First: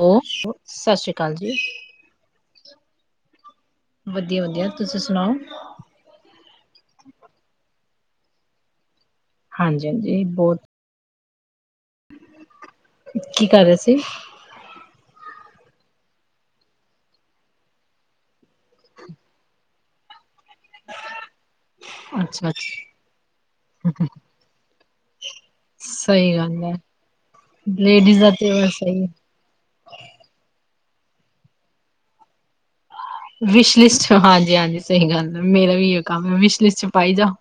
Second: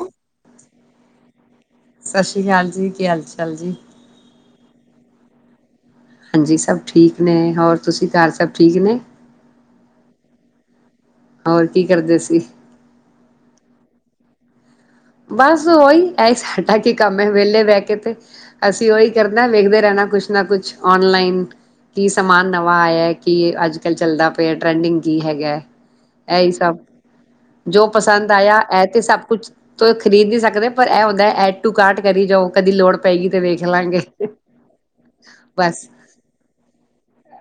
ਓ ਓ ਸਤਿ ਸ਼੍ਰੀ ਅਕਾਲ ਜੀ। ਕੀ ਹਾਲ ਜੀ ਕੀ ਹਾਲ ਚਾਲ ਜੀ। ਵਧੀਆ ਵਧੀਆ ਤੁਸੀ ਸੁਨਾਓ। ਹਾਂਜੀ ਸਭ ਠੀਕ ਨੇ ਹੋਰ। ਤੁਸੀ ਘਰ ਸਭ ਠੀਕ ਨੇ। ਹਾਂਜੀ-ਹਾਂਜੀ ਬਹੁਤ ਔਰ ਕੀ ਕਰਦੇ ਸੀ? ਕੀ ਕਰ ਰਹੇ ਸੀ? ਬਸ ਓਹੀ ਇਹ ਸਾਡਾ ਕੀ ਕੰਮ ਹੈ ਵਿਹਲੇ ਬਹਿ ਕੇ ਤੇ ਅਸੀ ਓਹੀ ਕਰਨਾ ਵੇਖਦੇ ਰਹਿਨਾ ਕੁਛ। ਨਾ ਕੁਛ ਔਨਲਾਈਨ ਕੀ ਅੱਛਾ ਸਮਾਨ ਨਵਾਂ ਅੱਛਾ ਆਇਆ ਏ ਕੀ ਅੱਜ ਕਲ ਚੱਲਦਾ ਪਿਆ ਟ੍ਰੈਂਡਿੰਗ ਚ ਹੀ ਹੈਗਾ ਸਹੀ ਐ ਇਹੀ ਗੱਲ ਹੈ ਸਭ ਜੋ ਲੇਡੀਜ਼ ਦਾ ਪਸੰਦ ਤੇ ਆਇਆ ਬਸ ਇਹ ਤੇ ਸਹੀ ਸਭ ਕੁਛ ਤੇ ਖਰੀਦ ਵੀ ਸਕਦੇ ਪਰ ਇਹ ਹੁੰਦਾ ਏ ਐਡ ਟੂ ਕਾਰਟ ਕਰੀ ਜਾਓ ਕਦੀ ਲੋੜ ਪਏਗੀ ਤੇ ਵੇਖ ਵਿਸ਼ ਲਾਂਗੇ। ਲਿਸਟ ਹਾਂਜੀ-ਹਾਂਜੀ ਸਹੀ ਗੱਲ ਹੈ ਮੇਰਾ ਵੀ ਇਹਓ ਕੰਮ ਹੈ ਵਿਸ਼ ਲਿਸਟ ਚ ਪਾਈ ਜਾਓ।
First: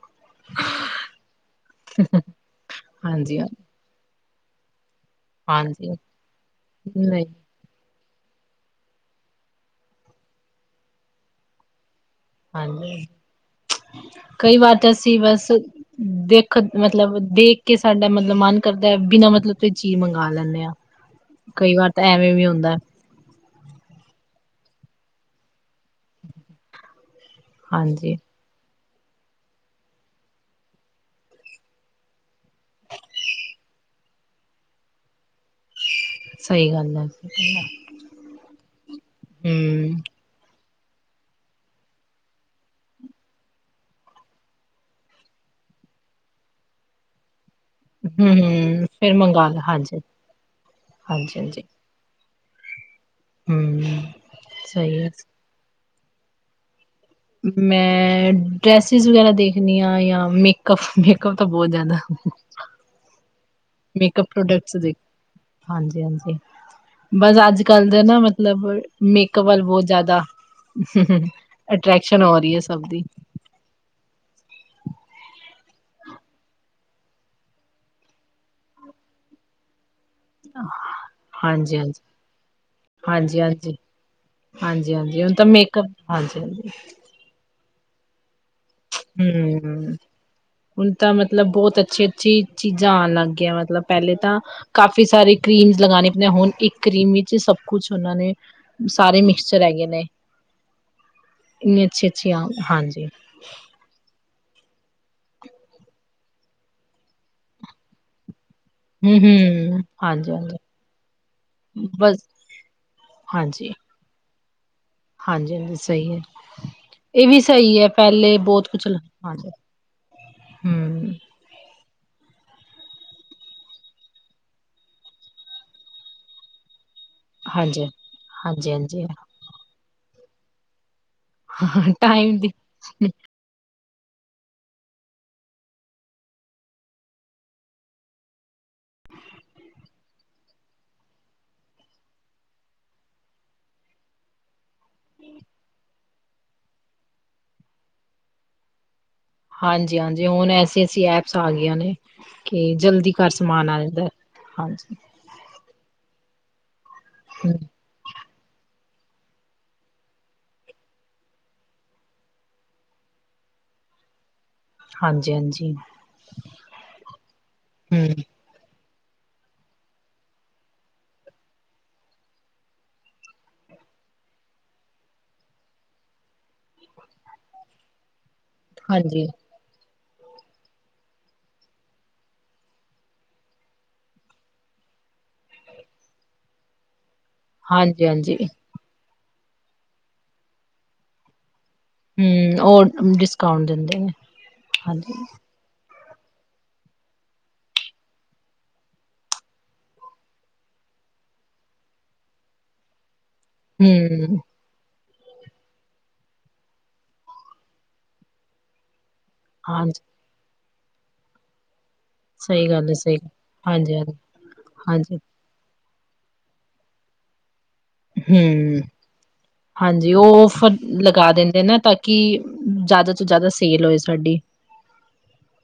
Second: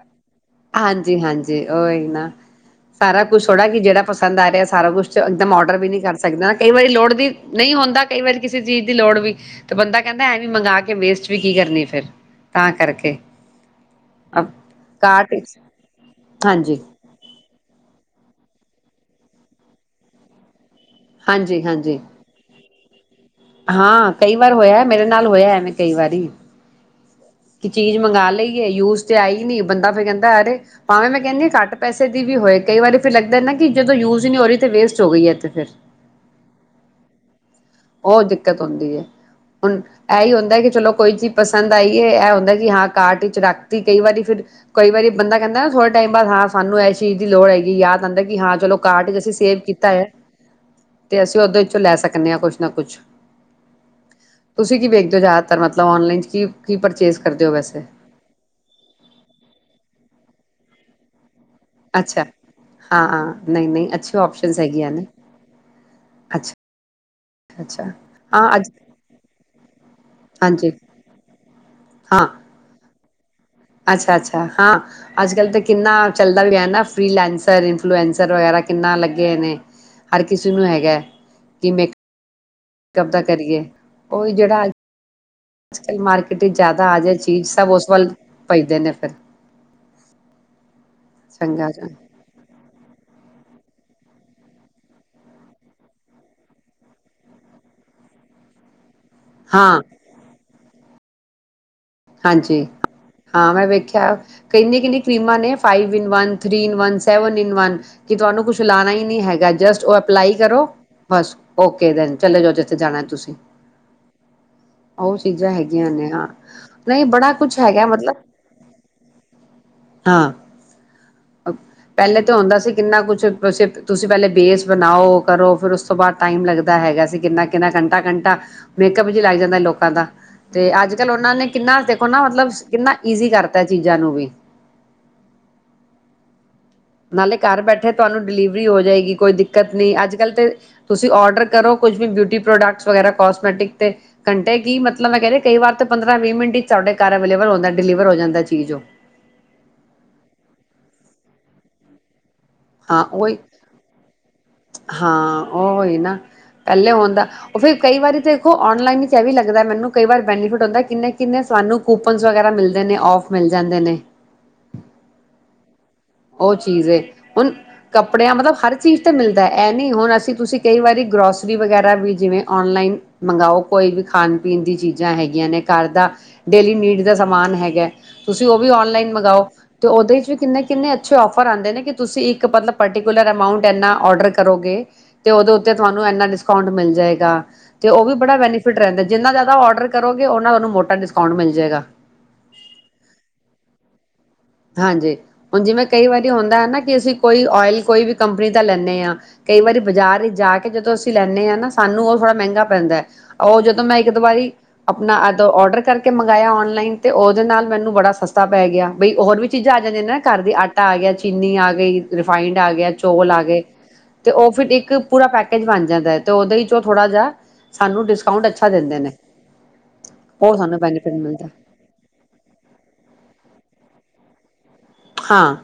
ਹਾਂਜੀ-ਹਾਂਜੀ ਓਹੀ ਨਾ ਸਾਰਾ ਹਾਂਜੀ ਕੁਛ ਹਾਂ ਥੋੜ੍ਹਾ ਕਿ ਜਿਹੜਾ ਪਸੰਦ ਆ ਰਿਹਾ ਹੈ ਸਾਰਾ ਕੁਛ। ਇਕਦਮ ਔਰਡਰ ਵੀ ਹਾਂਜੀ ਨਹੀਂ ਕਰ ਸਕਦੇ ਨਾ ਕਈ ਵਾਰੀ ਲੋੜ ਨਹੀਂ ਵੀ ਨਹੀਂ ਹੁੰਦਾ। ਕਈ ਵਾਰੀ ਕਿਸੇ ਚੀਜ ਦੀ ਲੋੜ ਹੋਈ ਤੇ ਬੰਦਾ ਕਹਿੰਦਾ ਐਂਵੇਂ ਮੰਗਾਂ ਕੇ ਵੇਸਟ ਵੀ ਕੀ ਕਰਨੀ ਏ ਫਿਰ। ਤਾਂ ਹਾਂਜੀ ਕਰਕੇ ਕਈ ਵਾਰ ਤਾ ਜੀ ਕਾਟ ਬਸ ਦੇਖ ਹਾਂਜੀ ਮਤਲਬ ਦੇਖ ਕੇ ਸਾਡਾ ਮਤਲਬ ਮਨ ਕਰਦਾ ਏ ਬਿਨਾਂ ਮਤਲਬ ਕੋਈ ਚੀਜ ਮੰਗਾ ਲੈਂਨੇਂ ਹਾਂ। ਹਾਂਜੀ ਕਈ ਵਾਰ ਹਾਂਜੀ ਤਾ ਐਵੇਂ ਵੀ ਹੁੰਦਾ ਏ ਹਾਂ ਕਈ ਵਾਰ ਹੋਇਆ ਮੇਰੇ ਨਾਲ ਹੋਇਆ ਐਂਵੇਂ। ਕਈ ਵਾਰੀ ਕਿ ਚੀਜ ਹਾਂਜੀ ਮੰਗਾ ਲਈਏ ਯੂਜ਼ ਤੇ ਆਈ ਹੀ ਨੀ ਬੰਦਾ ਫੇਰ ਕਹਿੰਦਾ ਅਰੇ ਭਾਵੇਂ ਮੈਂ ਕਹਿੰਨਿਆਂ ਘੱਟ ਪੈਸੇ ਦੀ ਵੀ ਹੋਏ ਕਈ ਵਾਰੀ ਫੇਰ ਲੱਗਦਾ ਏ ਨਾ ਕਿ ਜਦੋ ਯੂਜ਼ ਹੀ ਨੀ ਹੋ ਰਹੀ ਤੇ ਵੇਸਟ ਹੋ ਗਈ ਇਹ ਤੇ। ਫਿਰ ਸਹੀ ਗੱਲ ਹੈ। ਉਹ ਦਿੱਕਤ ਹੁੰਦੀ ਹੈ ਹੁਣ ਹਮ ਇਹੀ ਹੁੰ ਕਿ ਚਲੋ ਕੋਈ ਚੀਜ ਪਸੰਦ ਆਈਏ ਇਹ ਹੁੰਦਾ ਕਿ ਹਾਂ ਕਾਰਟ ਵਿਚ ਰੱਖਤੀ ਕਈ ਵਾਰੀ ਫਿਰ ਕਈ ਵਾਰੀ ਬੰਦਾ ਕਹਿੰਦਾ ਨਾ ਥੋੜੇ ਟਾਈਮ ਬਾਅਦ ਹਾਂ ਸਾਹਨੂੰ ਇਸ ਚੀਜ ਦੀ ਲੋੜ ਹੈ। ਫਿਰ ਯਾਦ ਆਉਂਦਾ ਕਿ ਹਾਂ ਚਲੋ ਹੂੰ, ਕਾਰਟ ਫੇਰ ਚ ਅਸੀ ਮੰਗਾ ਸੇਵ ਲਾ ਕੀਤਾ ਹਾਂਜੀ, ਹੋਇਆ ਤੇ ਅਸੀ ਉਹਦੇ ਵਿੱਚੋਂ ਲਏ ਸਕ ਇਹਨਿਆਂ ਕੁਛ ਨਾ ਕੁਛ ਹਮ ਸਹੀ ਤਾਂ ਔਨਲਾਈਨ ਤੁਸੀ ਕੀ ਪਰ ਮੈਂ ਡ੍ਰੈਸਿਸ ਵਗੈਰਾ ਦੇਖਨਿਆਂ ਯਾ ਮੇ ਕਫ ਮੇਕਪ ਤਾਂ ਬਹੁਤ ਜ਼ਿਆਦਾ ਅੱਛਾ ਹਾਂ ਹਾਂ ਨਹੀਂ ਨਹੀਂ ਅੱਛੀ ਮੇਕਪ ਆਪਸ਼ਨ ਪ੍ਰੋਡਕਟਸ ਹੈਗੀਆਂ ਦੀ ਨੇ ਹਾਂਜੀ-ਹਾਂਜੀ, ਅੱਛਾ ਬਸ ਅੱਜ ਅੱਛਾ ਕੱਲ ਦੇ ਨਾ ਹਾਂ ਮਤਲਬ ਅੱਜ ਮੇਕਅਪ ਵੱਲ ਬਹੁਤ ਜ਼ਿਆਦਾ ਹਾਂਜੀ ਅਟਰ੍ਰੈਕਸ਼ਨ ਹਾਂ ਹੋ ਰਹੀ ਹੈ ਸਭ ਦੀ ਅੱਛਾ-ਅੱਛਾ ਹਾਂ ਅੱਜ ਕੱਲ ਤਾਂ ਕਿੰਨਾ ਚੱਲਦਾ ਵੀ ਹੈ ਨਾ ਫੀਲੈਂਸਰ ਇਨਫਲੂਐਂਸਰ ਵਗੈਰਾ ਕਿੰਨਾ ਲੱਗੇ ਨੇ ਹਰ ਕਿਸੇ ਨੂੰ ਹੈਗਾ ਕਿ ਹਾਂਜੀ, ਮੇਕ ਹਾਂਜੀ, ਮੇਕਅਪ ਦਾ ਹਾਂਜੀ, ਕਰੀਏ, ਹਾਂਜੀ। ਉਹੀ ਜਿਹੜਾ ਅ ਹਾਂਜੀ, ਹਾਂਜੀ ਹੁਣ ਤਾਂ ਅੱਜ ਮੇਕਅਪ ਕੱਲ ਮਾਰਕਿਟ ਚ ਜ਼ਿਆਦਾ ਆ ਜਾਏ ਚੀਜ਼ ਤ ਉਸ ਵੱਲ ਭੱਜਦੇ ਨੇ ਫਿਰ ਹਮ ਹੁਣ ਤਾਂ ਮਤਲਬ ਚੰਗਾ ਬਹੁਤ ਜਾ ਅੱਛੀ-ਅੱਛੀ ਚੀਜ਼ਾਂ ਆਣ ਲੱਗ ਮਤਲਬ ਪਹਿਲੇ ਤਾਂ ਕਾਫੀ ਸਾਰੇ ਕਰੀਮਸ ਲਗਾਣੇ ਪਣੇ ਹੁਣ ਇੱਕ ਕਰੀਮ ਵਿੱਚ ਸਭ ਕੁਛ ਉਹਨਾਂ ਨੇ ਸਾਰੇ ਮਿਕਸਚਰ ਹਾਂ ਹੈਗੇ ਨੇ ਇੰਨੀ ਅੱਛੀ-ਅੱਛੀ ਆ, ਹਾਂਜੀ। ਹਾਂ ਮੈਂ ਵੇਖਿਆ ਕਿੰਨੀਆਂ-ਕਿੰਨੀਆਂ ਕਰੀਮਾਂ ਨੇ five in one three in one, seven in one ਕਿ ਤੁਹਾਨੂੰ ਕੁਛ ਚਲਾਣਾ ਹੀ ਨਹੀਂ ਹੈਗਾ ਹੂੰ-ਹੂੰ ਜਸਟ ਉਹ ਅਪਲਾਈ ਹਾਂਜੀ-ਹਾਂਜੀ ਕਰੋ ਬਸ ਓਕੇ ਦੈਨ ਬਸ ਚਲੇ ਜਾਓ ਜਿੱਥੇ ਜਾਣਾ ਤੁਸੀਂ ਉਹ ਚੀਜ਼ਾਂ ਹਾਂਜੀ-ਹਾਂਜੀ-ਹਾਂਜੀ ਹੈਗੀਆਂ ਨੇ ਸਹੀ ਹੈ ਹਾਂ ਇਹ ਬੜਾ ਵੀ ਕੁਛ ਸਹੀ ਹੈਗਾ ਹੈ ਮਤਲਬ ਪਹਿਲੇ ਬਹੁਤ ਕੁਛ ਹਮ ਹਾਂ ਪਹਿਲੇ ਤਾਂ ਹੁੰਦਾ ਸੀ। ਕਿੰਨਾ ਕੁਛ ਤੁਸੀਂ ਪਹਿਲੇ ਬੇਸ ਬਣਾਓ ਕਰੋ ਫਿਰ ਉਸ ਤੋਂ ਬਾਅਦ ਟਾਈਮ ਲੱਗਦਾ ਹੈਗਾ ਕਿੰਨਾ-ਕਿੰਨਾ, ਹਾਂਜੀ ਘੰਟਾ-ਘੰਟਾ ਹਾਂਜੀ-ਹਾਂਜੀ ਮੇਕਅੱਪ ਚ ਲੱਗ ਜਾਂਦਾ ਲੋਕਾਂ ਦਾ ਤੇ ਅੱਜ ਕੱਲ ਉਹਨਾਂ ਕਿੰਨਾ ਦੇਖੋ ਨਾ ਟਾਈਮ ਦੀ ਮਤਲਬ ਕਿੰਨਾ ਈਜ਼ੀ ਕਰਤਾ ਚੀਜ਼ਾਂ ਨੂੰ ਵੀ ਨਾਲੇ ਘਰ ਬੈਠੇ ਤੁਹਾਨੂੰ ਡਿਲੀਵਰੀ ਹੋ ਜਾਏਗੀ, ਕੋਈ ਦਿੱਕਤ ਨਹੀਂ। ਅੱਜ ਕੱਲ ਤੇ ਤੁਸੀਂ ਔਡਰ ਕਰੋ ਕੁਝ ਵੀ ਬਿਊਟੀ ਪ੍ਰੋਡਕਟਸ ਵਗਰਾ ਕੋਸਮੈਟਿਕ ਘੰਟੇ ਇ ਕੀ ਮਤਲਬ ਮੈਂ ਕਹਿੰਦੇ ਕਈ ਵਾਰ ਤੇ ਪੰਦਰਾਂ ਵੀਹ ਮਿੰਟ ਤੁਹਾਡੇ ਘਰ ਅਵੇਲੇਬਲ ਹੁੰਦਾ ਡਿਲੀਵਰ ਹੋ ਜਾਂਦਾ ਚੀਜ਼ ਉਹ। ਹਾਂਜੀ-ਹਾਂਜੀ, ਹੁਣ ਐਸੀ-ਐਸੀ ਐਪਸ ਆ ਗਈਆਂ ਨੇ ਕੇ ਹਾਂ ਜਲਦੀ ਘਰ ਉਹੀ ਸਮਾਨ ਆ ਜਾਂਦਾ ਏ। ਹਾਂ ਉਹ ਹੀ ਨਾ [inaudible] ਪਹਿਲੇ ਹੋਣਦਾ ਹੂੰ ਉਹ ਫੇਰ ਕਈ ਵਾਰੀ ਦੇਖੋ ਔਨਲਾਈਨ ਵੀ ਲੱਗਦਾ ਮੈਨੂੰ ਕਈ ਵਾਰ ਬੈਨੀਫਿਟ ਹੁੰਦਾ ਕਿੰਨੇ ਕਿੰਨੇ ਸਾਨੂੰ ਕੂਪਨ ਵਗੈਰਾ ਮਿਲਦੇ ਨੇ ਔਫ ਮਿਲ ਜਾਂਦੇ ਨੇ। ਹਾਂਜੀ-ਹਾਂਜੀ। ਉਹ ਚੀਜ਼ ਏ ਹੁਣ ਕੱਪੜਿਆਂ ਮਤਲਬ ਹਰ ਹਰ ਚੀਜ਼ ਤਾਂ ਮਿਲਦਾ ਇਹ ਨੀ ਹੁਣ ਅਸੀਂ ਤੁਸੀਂ ਕਈ ਵਾਰੀ ਗਰੋਸਰੀ ਵਗੈਰਾ ਵੀ ਜਿਵੇਂ ਓਨਲਾਈਨ ਮੰਗਓ ਕੋਈ ਵੀ ਖਾਣ ਪੀਣ ਦੀ ਚੀਜ਼ਾਂ ਹੈਗੀਆਂ ਨੇ ਘਰ ਦਾ ਡੇਲੀ ਨੀਡ ਦਾ ਸਮਾਨ ਹੈਗਾ। ਤੁਸੀਂ ਉਹ ਵੀ ਔਨਲਾਈਨ ਹਾਂਜੀ ਮੰਗਾਓ। ਤੇ ਉਹਦੇ ਵਿੱਚ ਵੀ ਕਿੰਨੇ ਕਿੰਨੇ ਅੱਛੇ ਔਫਰ ਆਉਂਦੇ ਨੇ ਕਿ ਤੁਸੀਂ ਇੱਕ ਮਤਲਬ ਪਰਟੀਕੁਲਰ ਅਮਾਊਂਟ ਇੰਨਾ ਔਡਰ ਕਰੋਗੇ ਤੇ ਉਹਦੇ ਉੱਤੇ ਤੁਹਾਨੂੰ ਇਨਾ ਡਿਸਕਾਊਂਟ ਮਿਲ ਜਾਏ ਗਾ ਤੇ ਉਹ ਹਾਂਜੀ ਵੀ ਹਾਂਜੀ ਬੜਾ ਬੈਨੀਫਿਟ ਰਹਿੰਦਾ। ਜਿੰਨਾ ਜ਼ਿਆਦਾ ਔਡਰ ਕਰੋਗੇ ਉਹਨਾਂ ਤੁਹਾਨੂੰ ਮੋਟਾ ਡਿਸਕਾਊਂਟ ਮਿਲ ਜੇਗਾ। ਹਮ ਉਹ ਡਿਸਕਾਊਂਟ ਦਿੰਦੇ ਨੇ। ਹਾਂਜੀ ਹੁਣ ਜਿਵੇਂ ਕਈ ਵਾਰੀ ਹੁੰਦਾ ਹੈ ਨਾ ਕਿ ਅਸੀਂ ਕੋਈ ਓਇਲ ਕੋਈ ਵੀ ਕੰਪਨੀ ਦਾ ਲੈਂਨੇ ਹਾਂ ਕਈ ਵਾਰੀ ਬਾਜ਼ਾਰ ਵਿੱਚ ਜਾ ਕੇ ਜਦੋਂ ਅਸੀਂ ਲੈਂਨੇ ਹਾਂ ਨਾ ਸਾਨੂੰ ਉਹ ਥੋੜ੍ਹਾ ਮਹਿੰਗਾ ਪੈਂਦਾ। ਉਹ ਜਦੋਂ ਮੈਂ ਇੱਕ ਦੋ ਹਮ ਵਾਰੀ ਆਪਣਾ ਅਦੋਂ ਔਡਰ ਕਰਕੇ ਮੰਗਾਇਆ ਔਨਲਾਈਨ ਅਤੇ ਉਹਦੇ ਨਾਲ ਮੈਨੂੰ ਬੜਾ ਸਸਤਾ ਪੈ ਗਿਆ ਬਈ ਹੋਰ ਵੀ ਚੀਜ਼ਾਂ ਆ ਹਾਂਜੀ ਜਾਂਦੀਆਂ ਨੇ ਨਾ ਘਰ ਦੀ ਆ ਆ ਗਿਆ ਚੀਨੀ ਆ ਗਈ। ਰਿਫਾਇੰਡ ਸਹੀ ਆ ਗੱਲ ਗਿਆ, ਹੈ ਸਹੀ ਚੋਲ ਆ ਗਏ ਹਾਂਜੀ ਹਾਂਜੀ ਤੇ ਉਹ ਫਿਰ ਇੱਕ ਹਾਂਜੀ ਪੂਰਾ ਪੈਕੇਜ ਬਣ ਜਾਂ ਤੇ ਉਹਦੇ ਚ ਉਹ ਥੋੜਾ ਜਿਹਾ ਸਾਨੂੰ ਡਿਸਕਾਊਂਟ ਅੱਛਾ ਹਮ ਦਿੰਦੇ ਨੇ ਹਾਂਜੀ ਉਹ ਫਰ ਸਾਨੂੰ ਬੈਨੀਫਿਟ ਲਗਾ ਮਿਲਦਾ ਦਿੰਦੇ ਨਾ ਤਾਂ ਕਿ ਜ਼ਿਆਦਾ ਤੋਂ ਜ਼ਿਆਦਾ ਸੇਲ ਹੋਏ ਸਾਡੀ। ਹਾਂ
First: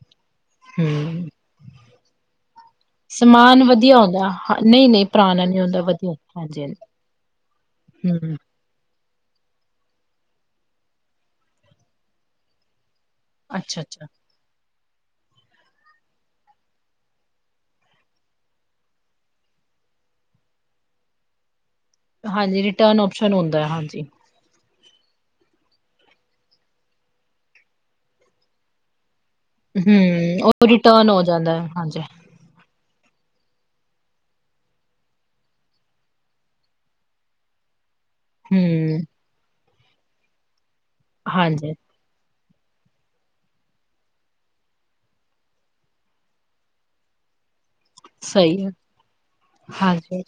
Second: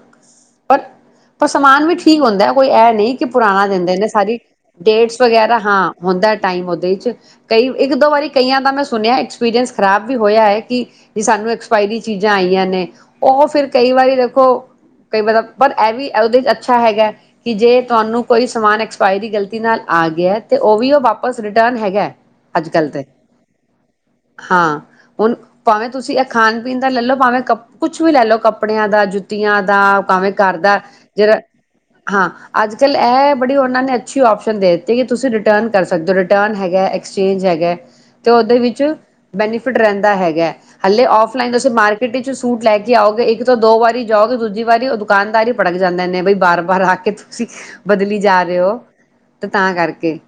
ਪਰ, ਹਮ ਪਰ ਸਮਾਨ ਵੀ ਠੀਕ ਹੁੰਦਾ। ਕੋਈ ਇਹ ਨਹੀਂ ਕਿ ਸਮਾਨ ਪੁਰਾਣਾ ਦਿੰਦੇ ਵਧੀਆ ਨੇ ਹੁੰਦਾ ਸਾਰੀ ਨਹੀਂ ਨਹੀਂ ਡੇਟਸ ਪੁਰਾਣਾ ਵਗੈਰਾ ਨੀ ਹਾਂ ਵਧੀਆ ਹੁੰਦਾ ਹਾਂਜੀ ਟਾਈਮ ਹਾਂਜੀ ਉਹਦੇ ਚ ਕਈ ਇੱਕ ਦੋ ਵਾਰੀ ਹਮ ਕਈਆਂ ਦਾ ਮੈਂ ਸੁਣਿਆ ਐਕਸਪੀਰੀਅੰਸ ਖਰਾਬ ਵੀ ਹੋਇਆ ਹੈ ਕਿ ਸਾਨੂੰ ਐਕਸਪਾਇਰੀ ਚੀਜ਼ਾਂ ਆਈਆਂ ਨੇ। ਉਹ ਫਿਰ ਅੱਛਾ ਕਈ ਅੱਛਾ ਵਾਰੀ ਕਈ ਵਾ ਪਰ ਇਹ ਵੀ ਉਹਦੇ ਚ ਅੱਛਾ ਹੈਗਾ ਕਿ ਜੇ ਤੁਹਾਨੂੰ ਕੋਈ ਸਮਾਨ ਐਕਸਪਾਇਰੀ ਗਲਤੀ ਨਾਲ ਆ ਗਿਆ ਤੇ ਉਹ ਵੀ ਉਹ ਵਾਪਸ ਰਿ ਟਨ ਹੈਗਾ ਹਾਂਜੀ ਅੱਜ ਕੱਲ ਰਿਟਰਨ ਤੇ ਓਪਸ਼ਨ ਹੁੰਦਾ ਹਾਂਜੀ ਹਾਂ। ਹੁਣ ਭਾਵੇਂ ਤੁਸੀਂ ਇਹ ਖਾਣ ਪੀਣ ਦਾ ਲੈ ਲਓ ਭਾਵੇਂ ਕ ਕੁਛ ਵੀ ਲੈ ਲਓ ਕੱਪੜਿਆਂ ਦਾ ਜੁ ਟੀਆਂ ਦਾ ਉਹ ਭਾਵੇਂ ਹਮ ਘਰ ਉਹ ਦਾ ਰਿਟਰਨ ਹੋ ਜਿਹੜਾ ਜਾਂਦਾ ਹਾਂਜੀ ਹਾਂ ਅੱਜ ਕੱਲ ਇਹ ਬੜੀ ਉਹਨਾਂ ਨੇ ਅੱਛੀ ਆਪਸ਼ਨ ਦੇ ਦਿੱਤੀ ਕਿ ਤੁਸੀਂ ਰਿਟਰਨ ਕਰ ਸਕਦੇ ਹੋ ਰਿਟਰਨ ਹੈਗਾ, ਐਕਸਚੇਂਜ ਹੈਗਾ। ਤੇ ਉਹਦੇ ਵਿੱਚ ਹਮ ਬੈਨੀ ਫਿਟ ਰਹਿੰਦਾ ਹੈਗਾ। ਹਲੇ ਔਫਲਾਈਨ ਦਾ ਸ ਹਾਂਜੀ ਮਾਰਕਿਟ ਇਚ ਸੂਟ ਲੈ ਕੇ ਆਓਗੇ ਇੱਕ ਤੋਂ ਦੋ ਵਾਰੀ ਜਾਓਗੇ ਦੂਜੀ ਵਾਰੀ ਉਹ ਦੁਕਾਨਦਾਰ ਹੀ ਭੜਕ ਜਾਂਦੇ ਨੇ ਬਈ ਬਾਰ-ਬਾਰ ਆ ਕੇ ਤੁਸੀਂ ਬਦਲੀ ਜਾ ਰਹੇ ਸਹੀ ਹੈ ਹੋ ਤੇ ਤਾਂ ਕਰਕੇ, ਹਾਂਜੀ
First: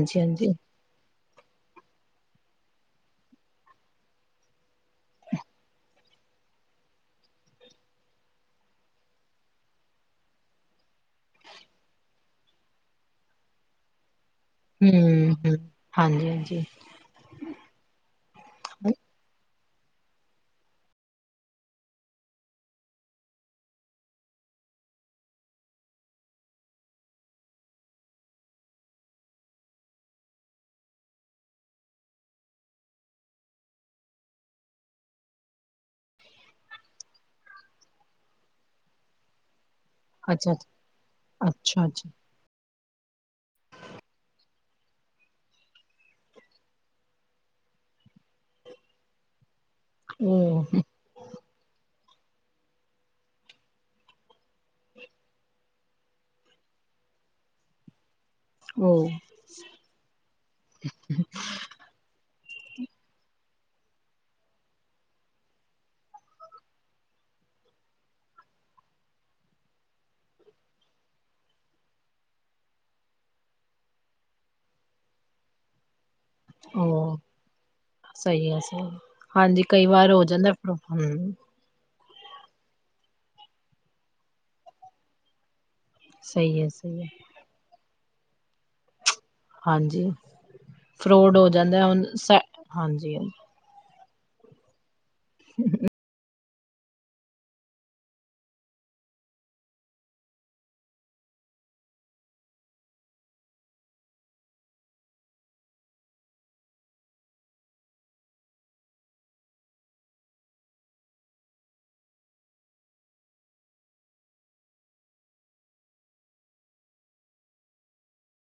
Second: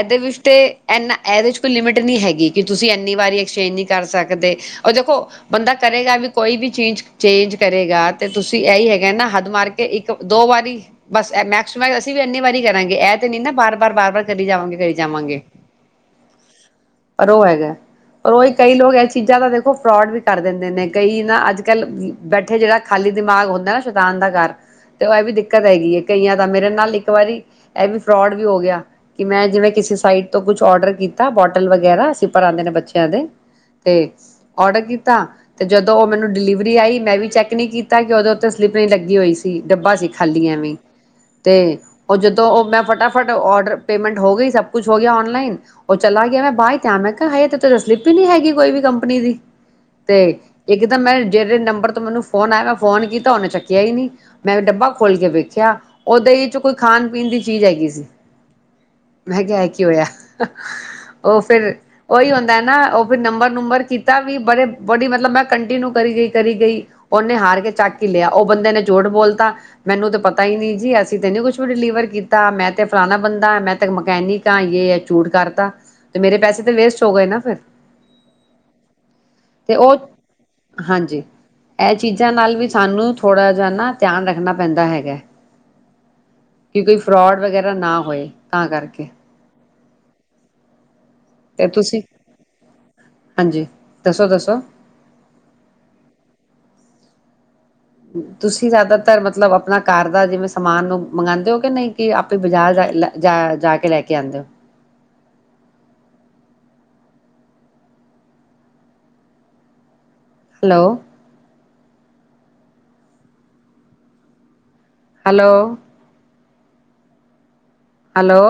ਇਦੇ ਵਿੱਚ ਹਾਂਜੀ ਤੇ ਇਨਾ ਇਹਦੇ ਚ ਕੋਈ ਲਿਮਿਟ ਨਹੀਂ ਹੈਗੀ ਕਿ ਤੁਸੀਂ ਇੰਨੀ ਵਾਰੀ ਐਕਸਚੇਂਜ ਨਹੀਂ ਕਰ ਸਕਦੇ ਉਹ ਦੇਖੋ ਬੰਦਾ ਕਰੇਗਾ ਵੀ ਕੋਈ ਵੀ ਚੀਜ਼ ਚੇਂਜ ਕ ਰੇਗਾ ਤੇ ਤੁਸੀਂ ਇਹੀ ਹੈਗਾ ਨਾ ਹੱਦ ਮਾਰ ਕੇ ਇੱਕ ਦੋ ਵਾਰੀ ਬਸ ਮੈਕਸ ਟ ਮੈਕ ਅਸੀਂ ਵੀ ਇੰਨੀ ਵਾਰੀ ਕਰਾਂਗੇ ਇਹ ਤੇ ਨੀ ਨਾ ਬਾਰ-ਬਾਰ, ਬਾਰ-ਬਾਰ। ਕਰੀ ਜਾਵਾਂਗੇ ਕਰੀ ਹਮ ਜਾਵਾਂਗੇ ਹਮ ਹਾਂਜੀ ਹਾਂਜੀ ਪਰ ਉਹ ਹੈਗਾ ਪਰ ਉਹੀ ਕਈ ਲੋਕ ਇਹ ਚੀਜ਼ਾਂ ਦਾ ਦੇਖੋ ਫਰੋਡ ਵੀ ਕਰ ਦਿੰਦੇ ਨੇ ਕਈ ਨਾ ਅੱਜ ਕੱਲ ਬੈ ਜਹੜਾ ਖਾਲੀ ਦਿਮਾਗ ਹੁੰਦਾ ਨਾ ਸ਼ੈਤਾਨ ਦਾ ਘਰ ਤੇ ਉਹ ਇਹ ਵੀ ਦਿੱਕਤ ਹੈਗੀ ਹੈ ਕਈਆਂ ਦਾ ਮੇਰੇ ਨਾਲ ਇੱਕ ਵਾਰੀ ਇਹ ਵੀ ਫਰੋਡ ਵੀ ਹੋ ਗਿਆ ਕਿ ਮੈਂ ਜਿਵੇ ਕਿਸੇ ਸਾਈਟ ਤੋਂ ਕੁਛ ਓਡਰ ਕੀਤਾ ਬੋਟਲ ਵਗੈਰਾ ਅਸੀਂ ਭਰ ਆਉਂਦੇ ਨੇ ਬੱਚਿਆਂ ਦੇ ਤੇ ਓਡਰ ਕੀਤਾ ਤੇ ਜਦੋਂ ਉਹ ਮੈਨੂੰ ਡਿਲੀਵਰੀ ਆਈ ਮੈਂ ਵੀ ਚੈੱਕ ਨਹੀਂੀ ਕੀਤਾ ਕਿ ਉਹਦੇ ਉੱਤੇ ਸਲਿੱਪ ਨਹੀਂ ਲੱਗੀ ਹੋਈ ਸੀ ਡੱਬਾ ਸੀ ਖਾਲੀ ਅੱਛਾ ਐਵੇ ਤੇ ਅੱਛਾ ਅੱਛਾ ਉਹ ਜਦੋਂ ਉਹ ਮੈਂ ਫਟ ਫਟਾਫਟ ਔਡਰ ਪੇਮੈਂਟ ਹੋ ਗਈ ਸਭ ਕੁਛ ਹੋ ਗਿਆ ਨਲਾਈਨ ਉਹ ਚਲਾ ਗਿਆ ਮੈਂ ਬਾ ਤੇ ਮੈਂ ਕਿਹਾ ਹ ਤੇ ਸਲਿਪ ਹੀ ਨਹੀਂੀ ਹੈਗੀ ਕੋਈ ਵੀ ਕੰਪਨੀ ਦੀ ਤੇ ਉਹ ਇੱਕ ਤਾਂ ਮੈਂ ਜਿਹੜੇ ਨੰਬਰ ਤੋਂ ਮੈਨੂੰ ਫੋਨ ਆਇਆ ਮੈਂ ਫੋਨ ਕੀਤਾ ਉਹਨੇ ਚੱਕਿਆ ਹੀ ਨਹੀਂੀ ਮੈਂ ਡੱਬਾ ਖੋਲ ਕੇ ਵੇਖਿਆ ਓਦੇ ਹੀ ਚ ਕੋਈ ਖਾਣ ਪੀਣ ਦੀ ਚੀਜ਼ ਹੈਗੀ ਸੀ ਉਹ ਮੈਂ ਕਿਹਾ ਉਹ ਫਿਰ ਉਹੀ ਹੁੰਦਾ ਨਾ ਉਹ ਵੀ ਨੰਬਰ ਉਮਰ ਕੀਤਾ ਵੀ ਬੜੇ ਬੜੀ ਮਤਲਬ ਮੈਂ ਕੰਟੀਨਿਊ ਕਰੀ ਗਈ ਕਰੀ ਗਈ ਉਹਨੇ ਹਾਰ ਕੇ ਚੱਕ ਹੀ ਲਿਆ ਉਹ ਬੰਦੇ ਨੇ ਚੂਠ ਬੋਲਤਾ ਮੈਨੂੰ ਤੇ ਪਤਾ ਹੀ ਨੀ ਜੀ ਅਸੀਂ ਤੇ ਨੀ ਕੁਛ ਵੀ ਡਿਲੀਵਰ ਕੀਤਾ ਮੈਂ ਤੇ ਫਲਾਣਾ ਬੰਦਾ ਮੈਂ ਤੇ ਮਕੈਨਿਕ ਆ ਯ ਚੂਟ ਕਰਤਾ ਤੇ ਮੇਰੇ ਪੈਸੇ ਤੇ ਵੇਸਟ ਹੋ ਗਏ ਨਾ ਫਿਰ ਸਹੀ ਆ ਸਹੀ ਹਾਂਜੀ ਤੇ ਕਈ ਉਹ ਵਾਰ ਹੋ ਜਾਂਦਾ ਹਾਂਜੀ ਹਮ ਇਹ ਚੀਜ਼ਾਂ ਨਾਲ ਵੀ ਸਾਨੂੰ ਥੋੜ੍ਹਾ ਜਿਹਾ ਨਾ ਧਿਆਨ ਰੱਖਣਾ ਪੈਂਦਾ ਹੈਗਾ ਸਹੀ ਹੈ ਕਿ ਕੋਈ ਸਹੀ ਹੈ ਫਰੋਡ ਵਗੈਰਾ ਨਾ ਹੋਏ ਤਾਂ ਕਰਕੇ ਹਾਂਜੀ ਫਰੋਡ ਹੋ ਤੇ ਜਾਂਦਾ ਤੁਸੀਂ ਹਾਂਜੀ ਹਾਂਜੀ ਦੱਸੋ ਦੱਸੋ ਹ ਤੁਸੀਂ ਜ਼ਿਆਦਾਤਰ ਮਤਲਬ ਆਪਣਾ ਘਰ ਦਾ ਜਿਵੇਂ ਸਮਾਨ ਨੂੰ ਮੰਗਵਾਉਂਦੇ ਹੋ ਕਿ ਨਹੀਂ ਕਿ ਆਪੇ ਬਾਜ਼ਾਰ ਜਾ ਜਾ ਕੇ ਲੈ ਕੇ ਆਉਂਦੇ ਹੋ ਹੈਲੋ ਹੈਲੋ ਹੈਲੋ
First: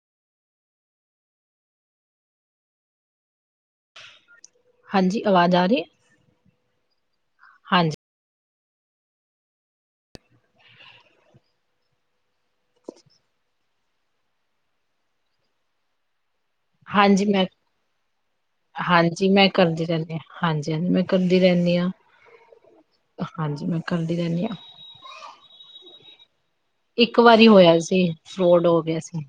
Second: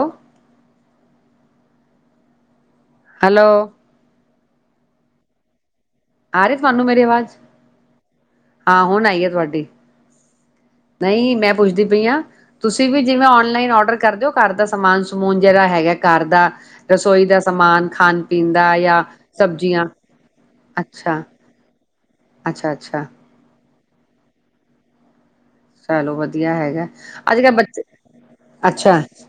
ਹੈਲੋ ਹਾਂਜੀ ਆਵਾਜ਼ ਆ ਰਹੀ ਹੈ ਆਾਰੇ ਤੁਹਾਨੂੰ ਮੇਰੀ ਆਵਾਜ਼ ਹਾਂਜੀ ਹਾਂ ਹੁਣ ਆਈ ਆ ਤੁਹਾਡੀ ਨਹੀਂ ਮੈਂ ਪੁੱਛਦੀ ਪਈ ਹਾਂ ਤੁਸੀਂ ਵੀ ਜਿਵੇਂ ਓਨਲਾਈਨ ਔਡਰ ਕਰਦੇਓ ਘਰ ਦਾ ਸਮਾਨ ਸਮੂਨ ਜਿਹੜਾ ਹੈਗਾ ਘਰ ਦਾ ਹਾਂਜੀ ਰਸੋਈ ਦਾ ਮੈਂ ਸਮਾਨ ਖਾਣ ਪੀਣ ਦਾ ਜਾਂ ਹਾਂਜੀ ਮੈਂ ਸਬਜ਼ੀਆਂ ਕਰਦੀ ਰਹਿੰਦੀ ਹਾਂ ਹਾਂਜੀ ਹਾਂਜੀ ਮੈਂ ਅੱਛਾ ਕਰਦੀ ਰਹਿੰਦੀ ਹਾਂ ਅੱਛਾ ਅੱਛਾ ਹਾਂਜੀ ਮੈਂ ਕਡੀ ਧਨਿਆ ਚਲੋ ਵਧੀ ਇੱਕ ਵਾਰੀ ਹੋਇਆ ਸੀ ਫਰੋਡ ਹੋ ਗਿਆ ਅੱਛਾ ਸੀ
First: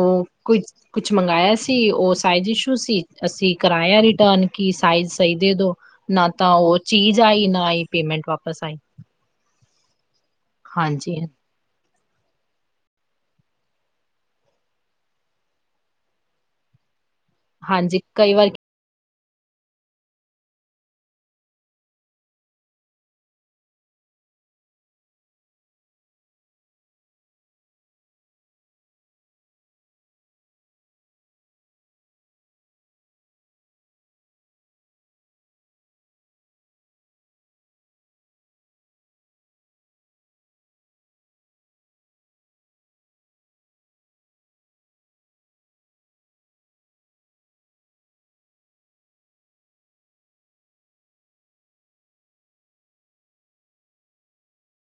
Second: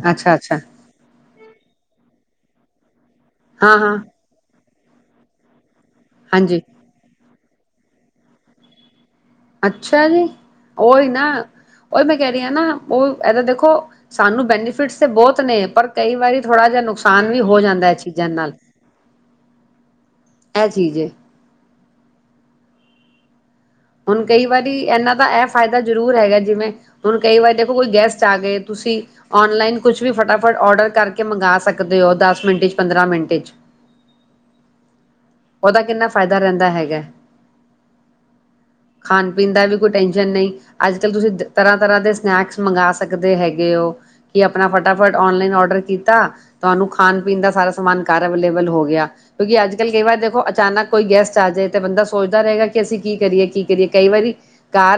ਉਹ ਅੱਛਾ ਅੱਛਾ ਕੁ ਕੁਛ ਮੰਗਾਇਆ ਸੀ ਉਹ ਸਾਇ ਖੁਸ਼ਤ ਅਸੀਂ ਹਾਂ ਹਾਂ ਕਰਾਇਆ ਰਿਟਰਨ ਕੀ ਸਾਈਜ਼ ਸਹੀ ਦੇ ਦੋ ਨਾ ਤਾਂ ਹਾਂਜੀ ਉਹ ਚੀਜ਼ ਆਈ ਨਾ ਆਈ ਪੇਮੈਂਟ ਵਾਪਸ ਆਈ ਅੱਛਾ ਜੀ ਉਹਈ ਹਾਂਜੀ ਨਾ ਉਹ ਮੈਂ ਕਹਿ ਰਹੀ ਹਾਂ ਨਾ, ਉਹ ਇਹਦਾ ਦੇਖੋ ਸਾਨੂੰ ਬੈਨੀਫਿਟਸ ਤੇ ਬਹੁਤ ਨੇ ਪਰ ਕਈ ਵਾਰੀ ਥੋੜਾ ਜਿਹਾ ਨੁਕਸਾਨ ਨੁਕਸਾਨ ਵੀ ਹੋ ਜਾਂਦਾ ਇਹ ਹਾਂਜੀ ਚੀਜ਼ਾਂ ਕਈ ਵਾਰ ਨਾਲ ਇਹ ਚੀਜ਼ ਹੈ। ਹੁ ਕਈ ਵਾਰੀ ਇਹਨਾਂ ਦਾ ਇਹ ਫਾਇਦਾ ਜ਼ਰੂਰ ਹੈਗਾ ਜਿਵੇਂ ਹੁਣ ਕਈ ਵਾਰੀ ਦੇਖੋ ਕੋਈ ਗੈਸਟ ਆ ਗਏ ਤੁਸੀਂ ਆਨਲਾਈਨ ਕੁਛ ਵੀ ਫਟਾਫਟ ਓਡਰ ਕਰਕੇ ਮੰਗਵਾ ਸਕਦੇ ਹੋ ਦਸ ਮਿੰਟ ਚ, ਪੰਦਰਾਂ ਮਿੰਟ ਚ ਓਦਾ ਕਿੰਨਾ ਫਾਇਦਾ ਰਹਿੰਦਾ ਹੈਗਾ। ਖਾਣ-ਪੀਣ ਦਾ ਵੀ ਕੋਈ ਟੈਨਸ਼ਨ ਨਹੀਂ, ਅੱਜ-ਕੱਲ ਤੁਸੀਂ ਤਰ੍ਹਾਂ-ਤਰ੍ਹਾਂ ਦੇ ਸਨੈਕਸ ਮੰਗਵਾ ਸਕਦੇ ਹੈਗੇ ਹੋ ਕਿ ਆਪਣਾ ਫਟਾ-ਫਟ ਆਨਲਾਈਨ ਆਰਡਰ ਕੀਤਾ। ਤੁਹਾਨੂੰ ਖਾਣ-ਪੀਣ ਦਾ ਸਾਰਾ ਸਮਾਨ ਘਰ ਅਵੇਲੇਬਲ ਹੋ ਗਿਆ ਕਿਉਂਕਿ ਅੱਜ-ਕੱਲ ਕਈ ਵਾਰ ਦੇਖੋ ਅਚਾਨਕ ਕੋਈ ਗੈਸਟ ਆ ਜਾਏ ਤੇ ਬੰਦਾ ਸੋਚਦਾ ਰਹੇਗਾ ਕਿ ਅਸੀਂ ਕੀ ਕਰੀਏ? ਕੀ ਕਰੀਏ ਕਈ ਵਾਰੀ ਘਰ